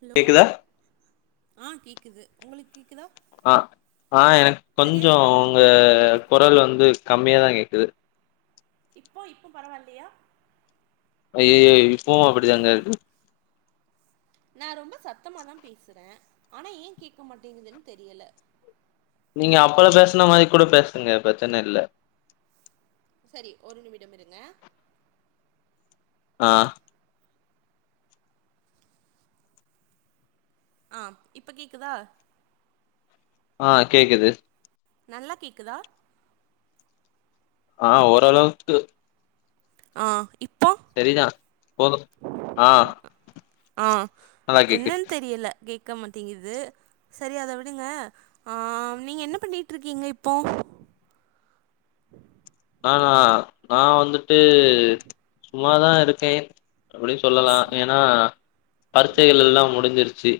hello கேக்குதா ஆ கேக்குது உங்களுக்கு கேக்குதா அ ஆ எனக்கு சரியா கொஞ்சோ உங்க கொரல் வந்து கம்மியாதா கேக்குது இப்போ இப்போ பரவால்லையா ஐய்யயோ இப்பவு அப்டிதாங்க இருக்கு நா ரொம்ப சத்தமா தா பேசுற ஆனா ஏ கேட்க மாட்டேங்குதுன்னு தெரியல நீங்க அப்பத பேசுன மாரி கூட பேசுங்க பிரச்சன இல்ல சரி ஒரு நிமிடம் இருங்க ஆ ஆ இப்ப கேக்குதா ஆ கேக்குது நல்லா கேக்குதா ஆ ஓரளவுக்கு ஆ இப் சரிதா போது ஆ ஆ நல்லா கேக்குது என்னன்னு தெரில கே க்க மாட்டேங்குது செரி அத விடுங்க ஆ நீங்க என்ன பண்ணிட்டு இருக்கீங்க இப்போ நானா நா வந்துட்டு சும்மாதா இருக்கே அப்டி சொல்லலா ஏன்னா பரிச்சைகள் எல்லா முடிஞ்சிருச்சு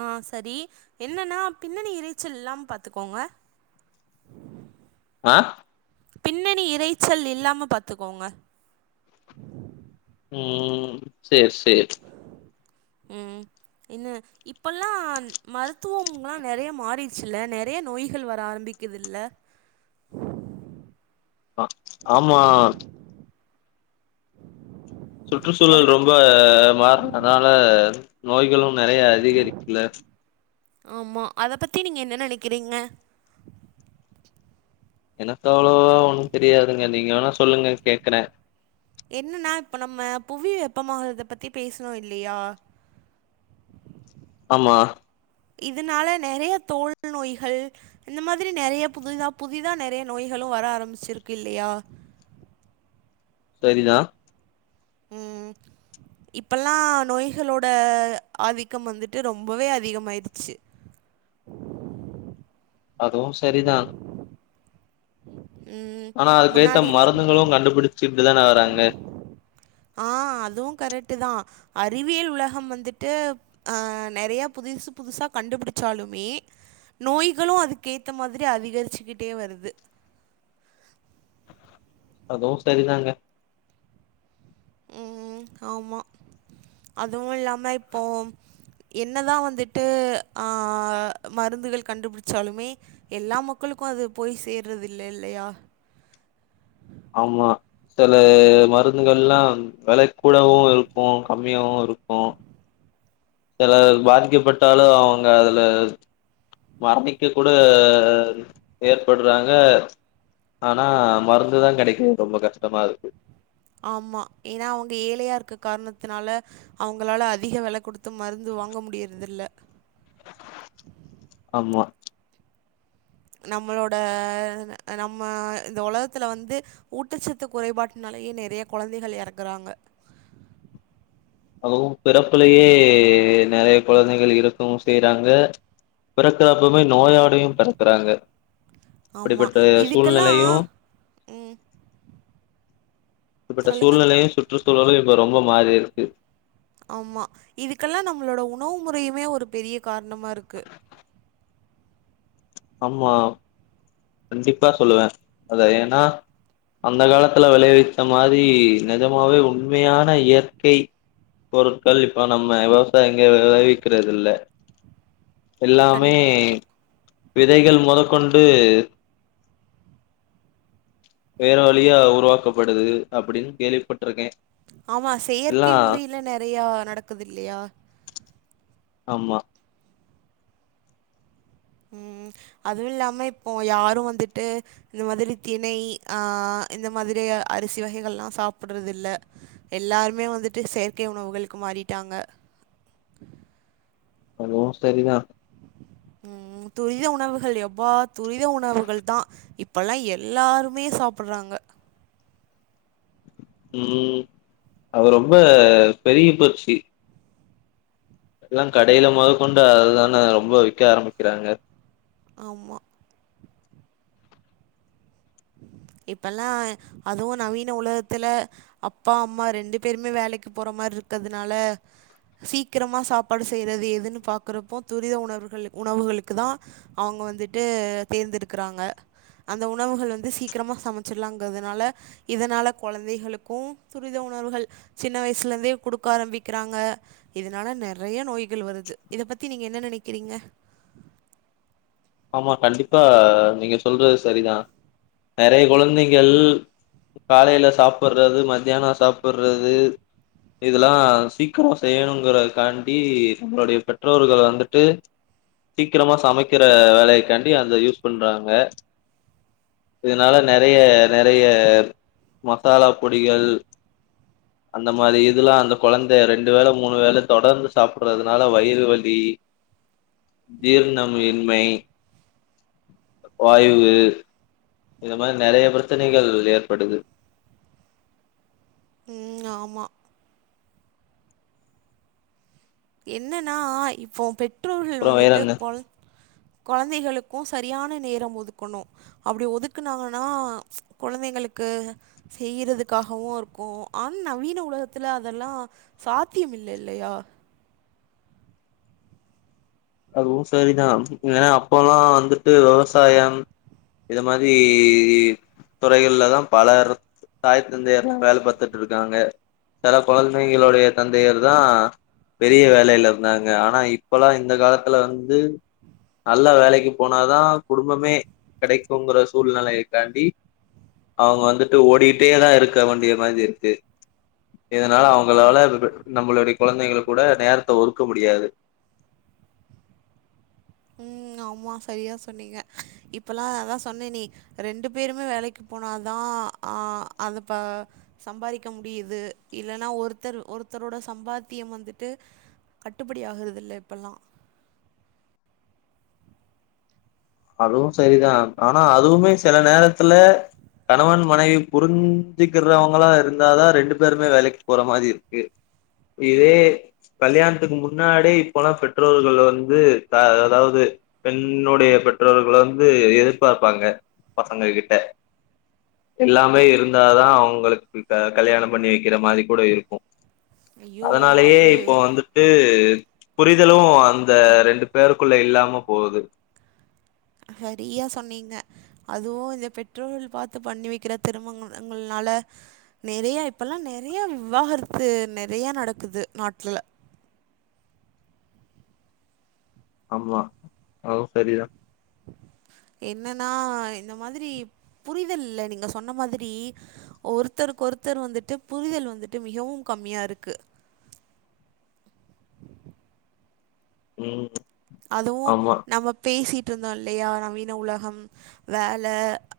ஆ சரி என்னன்னா பின்னணி இறைச்சல் இல்லாம பாத்துக்கோங்க ஆ பின்னனி இறைச்சல் இல்லாம பாத்துக்கோங்க ம் செரி செரி ம் என்ன இப்பல்லா மருத்துவம்ல்லா நெறைய மாறிச்சுல்ல நெறைய நோய்கள் வர ஆரம்பிக் கிதுல்ல ஆ ஆமா அத சுற்றுச்சூழல் ரொம்ப மாறுனனால நோய்களு நெறைய அதிகரிக்குள்ள ஆமா அத பத்தி நீங்க என்ன நினைக்கிறீங்க எனக்கு அவ்ளோவா ஒண்ணு தெரியாதுங்க நீங்க வேணா சொல்லுங்க கேக்குற என்னன்னா இப்ப நம்ம புவி வெப்பமாகறத பத்தி பேசனோ இல்லையா ஆமா இதுனால நெறைய தோல் நோய்ஹள் இந்த மாதிரி நெறைய புதிதா புதிதா நெறைய நோய்களும் வர ஆரம்பிச்சிர்க்கு இல்லையா செரிதா ம் இப்பல்லா நோய்ஹளோட ஆதிக்கம் வந்துட்டு ரொம்பவே அதிகமாயிருச்சி அதுவும் சரிதான் ம் ஆனா அதுக்கேத்த முன்னாடில்லா மருந்துகளு கண்டுபுடிச்சியிட்டு தான வராங்க ஆ அதுவும கரெக்ட்டுதா அறிவியல் உலஹம் வந்துட்டு ஆ நறைய புது துசு புதுசா கண்டுப்புடிச்சாலுமே நோய்களு அதுக்கேத்த மாதிரி அதிகரிச்சிக்கிட்டே வருது அதுவு சரிதாங்க ம் ஆமா அதுவு இல்லாம இப்போ என்னதா வந்துட்டு ஆ மருந்துகள் கண்டுப்புடிச்சாலுமே எல்லா மக்கள் க்கு அது போய் சேர்றதில்லே இல்லையா ஆமா சில மருந்துகள்ல்லாம் வெல கூடவு இருக்கு கம்மியாவு இருக்கு சிலர் பாதிக்கப்பட்டாலு அவங்க அதுல மரதிக்குக் கூட ஏற்பட்றாங்க ஆனா மருந்துதா கெடைக்க ரொம்ப கஸ்ட்டமா இருக்கு ஆமா ஏன்னா அவங்க ஏழையா இருக்கக் காரணத்தினால அவுங்களால அதிக வெல குடுத்து மருந்து வாங்க முடியற்தில்ல மா நம்மளோட அ நம்ம இந்த ஒலகத்துல வந்து ஊட்டச்சத்து குறைப்பாட்னால் ய நெறைய கொழந்தைகள் எறக்குறாங்க அதுவு பிறப்புலயே நெறைய கொழந்தைகள் இறக்கவு செய்றாங்க பிறக்குறப்பவ்மே நோயடையு பெறக்குறாங்க ஆமா அப்டிப்பட்ட இதுக்கெல்லாம் சூழ்நெலையு இப்டிப்பட்ட சொல்லுங்க சூழ்நிலையு சுற்றுச்சூழலு இப்ப ரொம்ப மாரிருக்கு ஆமா இதுக்கெல்லா நம்மளோட உணவு முறையுமே ஒரு பெரிய காரணமா இருக்கு ஆமா கண்டிப்பா சொல்லுவ அத ஏனா அந்தக் காலத்துல வெளைவிச்ச மாரி நெஜமாவே உண்மையான இயற்கை பொருட்கள் இப்போ நம்ம விவசாய்ங்க வெளைவிக்கிறதில்ல எல்லாமே கண்டிப்பா விதைகள் மொதக்கொண்டு வேற வழியா உருவாக்கப்படுது அப்புடின் கேள்விப்பட்ருக்கே ஆமா செயற்கை முறையில நெறையா நடக்குதில்லையா ஆமா ம் அதுவு இல்லாம இப்போ யாரு வந்துட்டு இந்த மாதிரி திணை ஆ அ இந்த மாதிரி அ அரிசி வகைகள்ல்லா சாப்புட்றதில்ல எல்லாருமே வந்துட்டு செயற்கை உணவுகளுக்கு மாறிட்டாங்க அதுவு சரிதா ம் துரித உணவுகள் எப்பா துரித உணவுகள்தா இப்பொல்லா எல்லாருமே சாப்புர்றாங்க ம் அது ரொம்ப பெருகிப் போச்சி எல்லா கடையில மொதக்கொண்டு அத தான ரொம்ப விக்க ஆரம்பிக்கிறாங்க ஆமா இப்பெல்லா அதுவு நவீன உலகத்துல அப்பா அம்மா ரெண்டு பேருமே வேலைக்கு போற மாரி இருக்கறதுனால சீக்கிரமா சாப்பாடு செய்றது எதுன்னு பாக்குறப்போ துரித உணவு உணவுகளுக்கு தா அவுங்க வந்துட்டு தேர்ந்தெடுக்கறாங்க அந்த உணவுகள் வந் சீக்கிரமா சமைச்சிடலாங்கறதுனால இதனால கொழந்தைகளுக்கு துரித உணர்வுகள் சின்ன வயசுல இருந்தே குடுக்க ஆரம்பிக்கிறாங்க இதனால நெறைய நோய்கள் வருது இத பத்தி நீங்க என்ன நெனக்கிறீங்க ஆமா கண்டிப்பா நீங்க சொல்றது சரிதா நெறைய குழந்தைகள் காலைல சாப்பட்றது மத்தியானோ சாப்பட்றது இதெல்லா சீக்கரோ செய்யணுங்கறகாண்டி நம்மளோடைய பெற்றோர்கள் வந்துட்டு சீக்கிரமா சமைக்கற வேலையைக்காண்டி அந்த யூஸ் பண்றாங்க இதனால நெறைய நெறைய மசாலா பொடிகள் அந்த மாரி இதுல்லா அந்த கொழந்தைய ரெண்டு வேல மூணு வேல தொடர்ந்து சாப்பட்றதுனால வயிறு வலி ஜீரணமின்மை வாய்வு இத மாரி நெறைய பிரச்சனைகள் ஏற்படுது உம் ஆமா என்னன்னா இப்போ பெற்றோர்கள் அப்புறோ வேற வந்துட்டு என்ன கொழ கொழந்தைகளு க்கு சரியான நேரம் ஒதுக்கணு அப்டி ஒதுக்கனாங்கன்னா குழந்தைங்களுக்கு செய்யறதுக்காகவு இருக்கு ஆனா நவீன உலகத்துல அதெல்லா சாத்தியம் இல்ல இல்லையா அதுவு சரிதா ஏன்னா அப்போல்லா வந்துட்டு விவசாயம் இத மாரி துறைகள்லதா பல தாய் தந்தையர்ல்லா வேல பாத்துட்டு இருக்காங்க செல கெழந்தைகளுடைய தந்தையர் தா பெரிய வேலைல இருந்தாங்க ஆனா இப்பல்லா இந்த காலத்துல வந்து நல்லா வேலைக்கு போனாதா குடும்பமே கெடைக்குங்கற சூழ்நெலைய காண்டி அவுங்க வந்துட்டு ஓடிக்கிட்டே தா இருக்க வண்டிய மாரி இருக்கு இதனால அவங்களால நம்மளுடைய குழந்தைங்க கூட நேரத்த ஒதுக்க முடியாது உம் ஆமா சரியா சொன்னீங்க இப்பல்லா அதா சொன்னனே ரெண்டு பேருமே வேலைக்கு போனா தா அதப்ப சம்பாதிக்க முடியுது இல்லன்னா ஒருத்தர் ஒரு ஒருத்தரோட சம்பாத்தியம் வந்துட்டு கட்டுப்படி ஆகறது இல்ல இப்பெல்லா அதுவு சரிதா ஆனா அதுவுமே சில நேரத்துல கணவன் மனைவி புரிஞ்சுக்கிறவங்களா இருந்தாதா ரெண்டு பேருமே வேலைக்கு போற மாரி இருக்கு இதே கல்யாணத்துக்கு முன்னாடே இப்போல்லா பெற்றோர்கள் வந்து அதாவது பெண்ணோடைய பெற்றோர்கள் வந்து எதிர்பாப்பாங்க பசங்க கிட்ட எல்லாமே இருந்தாதா அவங்களுக்கு க கல்யாணோ பண்ணி வெக்கிற மாரி கூட இருக்கு ஐயோ அதனாலயே அது இப்போ வந்துட்டு புரிதலு அந்த ரெண்டு பேருக்குள்ள இல்லாம போது சரியா சொன்னீங்க அதுவு இந்த பெற்றோர்கள் பாத்து பண்ணி வைக்கிற திருமங்கள்லா னால நெறைய இப்பல்லா நெறைய விவாகரத்து நெறைய நடக்குது நாட்ல [inaudible] ஆமா அதுவு சரிதா [inaudible] என்னன்னா இந்த மாதிரி புரிதல் இல்ல நீங்க சொன்ன மாரி ஒருத்தருக்கு ஒருத்தர் வந்துட்டு புரிதல் வந்துட்டு மிகவு கம்மியா இருக்கு [inaudible] உம் அதுவு நம்ம பேசிட் இருந்தோ இல்லையா நவீன உலகம் வேல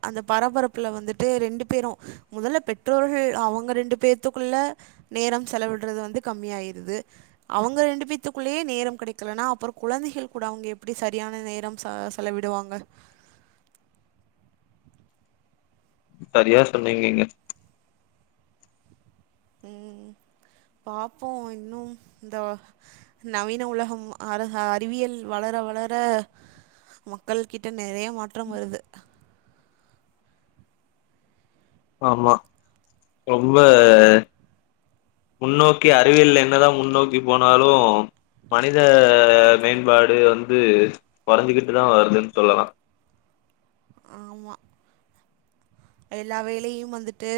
அந்த பரபரப்புல வந்துட்டு ரெண்டு பேரு மொதல்ல பெற்றோர்கள் அவங்க ரெண்டு பேத்துக்குள்ள நேரம் செலவிடுறது வந்து கம்மி ஆயிருது அவங்க ரெண்டு பேத்துக்குள்ளே நேரம் கடைக்கலனா அப்பறோ குழந்தைகள் கூட அவங்க எப்டி சரியான நேரம் ச செலவிடுவாங்க சரியா சொன்னீங்கங்க ம் பாப்போ இன்னு இந்த நவீன உலகம் அ அறிவியல் வளர வள ர மக்கள் கிட்ட நிறைய மாற்றம் வருது ஆமா ரொம்ப முன்னோக்கி அறிவியல் என்னதா முன்னோக்கி போனாலு மனித மேம்பாடு வந்து கொறைஞ்சகிட்டுதா வருதுன் சொல்லலா ஆமா எல்லா வேலையும் வந்துட்டு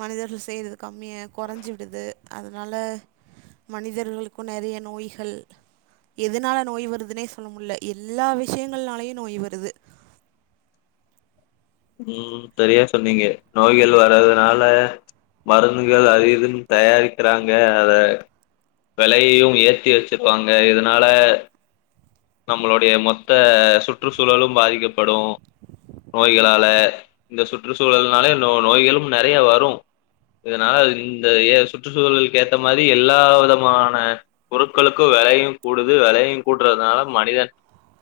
மனிதர்கள் செய்யறது கம்மிய கொறைஞ்சுடுது அதனா ல மனிதர்களுக்கு நெறைய நோய்கள் எதனால நோய் வருதுனே சொல்ல முல்ல எல்லா விஷயங்கள்னாலயு நோய் வருது ம் சரியா சொன்னிங்க நோய்கள் வர்றதுனால மருந்துகள் அது இதுனு தயாரிக்கிறாங்க அத வெலையையு ஏத்தி வெச்சிருப்பாங்க இதனால நம்மளுடைய மொத்த சுற்றுச்சூழலும் பாதிக்கப்படு நோய்களா ல இந்த சுற்றுச்சூழல்னால நோ நோய்களும் நெறைய வரு இதனால இந்த எ சுற்றுச்சூழலுக்கு ஏத்த மாரி எல்லா விதமான பொருட்களுக்கு வெலையு கூடுது வெலையு கூடுறதுனால மனிதன்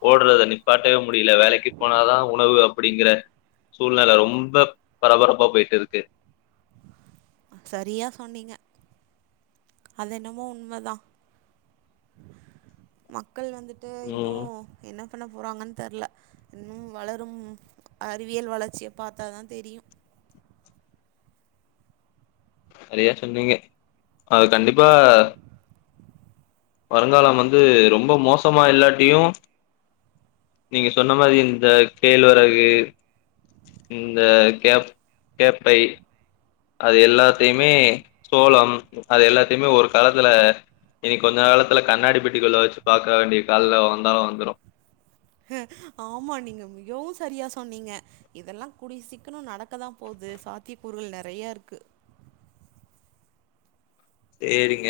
ஓடுறத நிப்பாட்டவே முடியல வேலைக்கு போனாதா உணவு அப்படிங்கற சூழ்நில ரொம்ப பரபரப்பா போயிட்டுருக்கு சரியா சொன்னிங்க அதென்னமோ உண்மதா மக்கள் வந்துட்டு இன்னு ம் என்ன பண்ண போறாங்கன் தெர்ல இன்னும் வளரும் அறிவியல் வளர்ச்சிய பாத்தாதா தெரியு சரியா சொன்னிங்க அது கண்டிப்பா வருங்காலம் வந்து ரொம்ப மோசமா இல்லாட்டியு நீங்க சொன்ன மாரி இந்த கேழ்வரகு இந்த கேப் கேப்பை அது எல்லாத்தையுமே சோளம் அது எல்லாத்தையுமே ஒரு காலத்துல இனி கொஞ்ச காலத்துல கண்ணாடி பெட்டிக்குள்ள வச்சு பாக்க வேண்டிய கால்ல வந்தாலும் வந்துரும் ஹ ஆமா நீங்க மிகவும் சரியா சொன்னீங்க இதெல்லாம் கூடிய சீக்கிரம் நடக்கதான் போது இது சாத்தியக்கூறுகள் நறைய இருக்கு சேரிங்க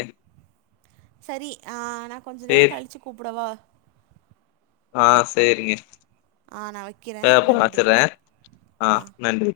சரி ஆ நான் கொஞ்ச நேரம் சேரி கழிச்சு கூப்புடுவா ஆ செரிங்க ஆ நான் ஆ வைக்கிறேன் அப்ப நன்றி வச்சிடுறேன் ஆ நன்றி